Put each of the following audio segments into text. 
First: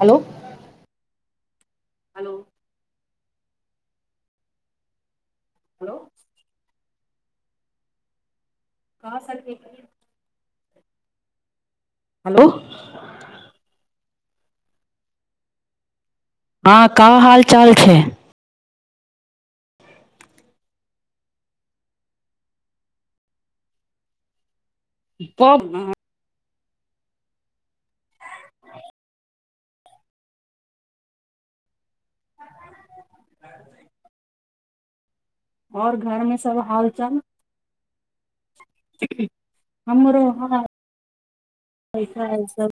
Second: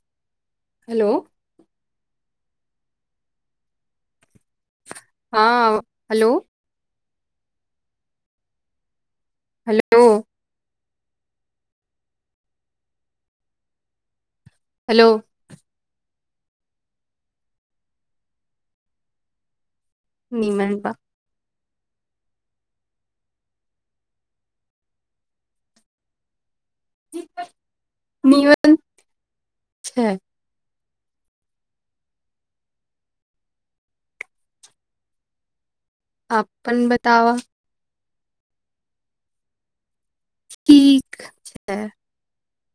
Hello hello hello हँ hello हाँ सखी हेलो हेलो हेलो हँ का हाल चाल छै? नीमन बा। बम [unintelligible] निमन छै। ओर घर में सब अपन हालचाल? बतावा हमरो है ठीक छै [unintelligible]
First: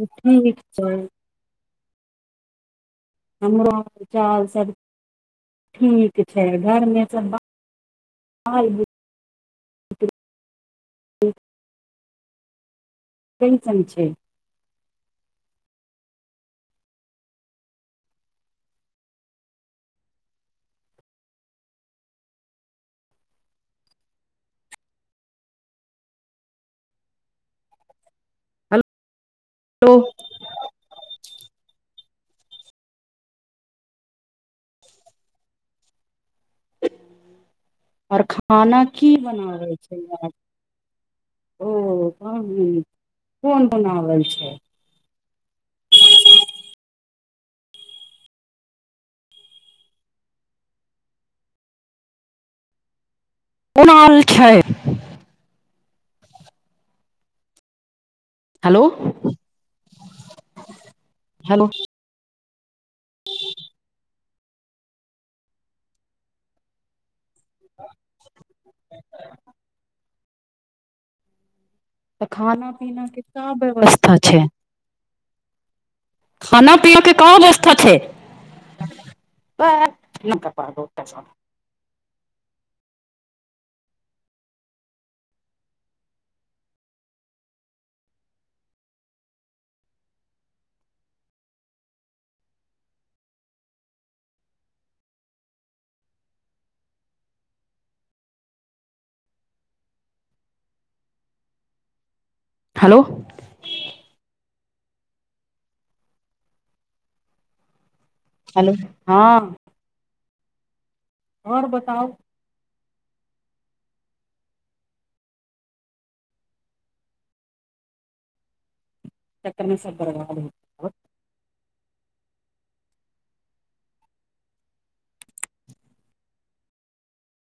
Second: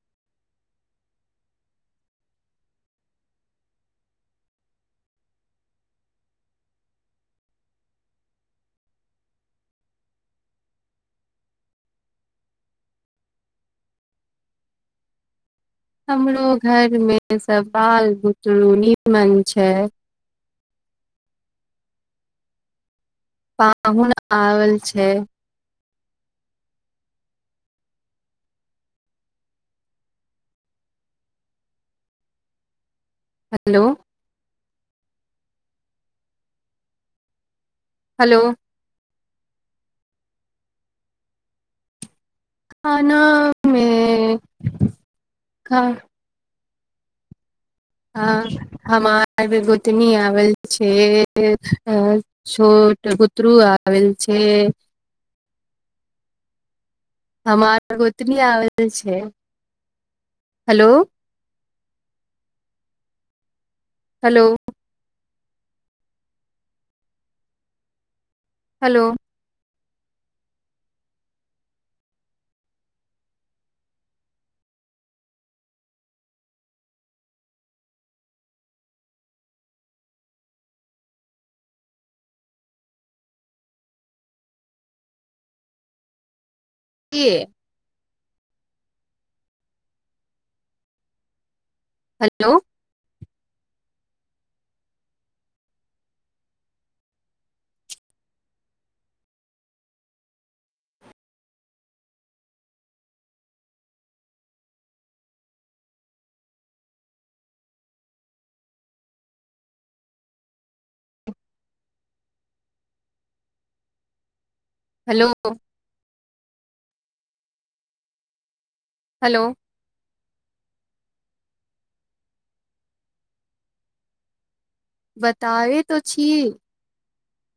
ठीक छै। हमरो चाल सब ठीक छै, घरमे सब बाल बुत कैइसन छै? हमरो घर में सब बाल बुतरु नीमन छै। पाहुन आवल छै। दो [unintelligible] हेलो आओर हेलो खाना की बनावाय छये, अहां ओ कोन बनावल खानामें छै खा हा हमर गोतनी आवल छै, छोट गोत बुतरु कोन आवल आल छै। हमर गोतनी हेलो आवल छै, हेलो हेलो हेलो [inaudible] हेलो तऽ खाना- पीना के का व्यवस्था छै? खाना पीना के क वस्था छै? ब न क प बहु [unintelligible] कि हेलो हेलो हेलो हँ आओर बताउ हेलो हेलो चक्कर में सब बर्बाद हो बताबे तो छी।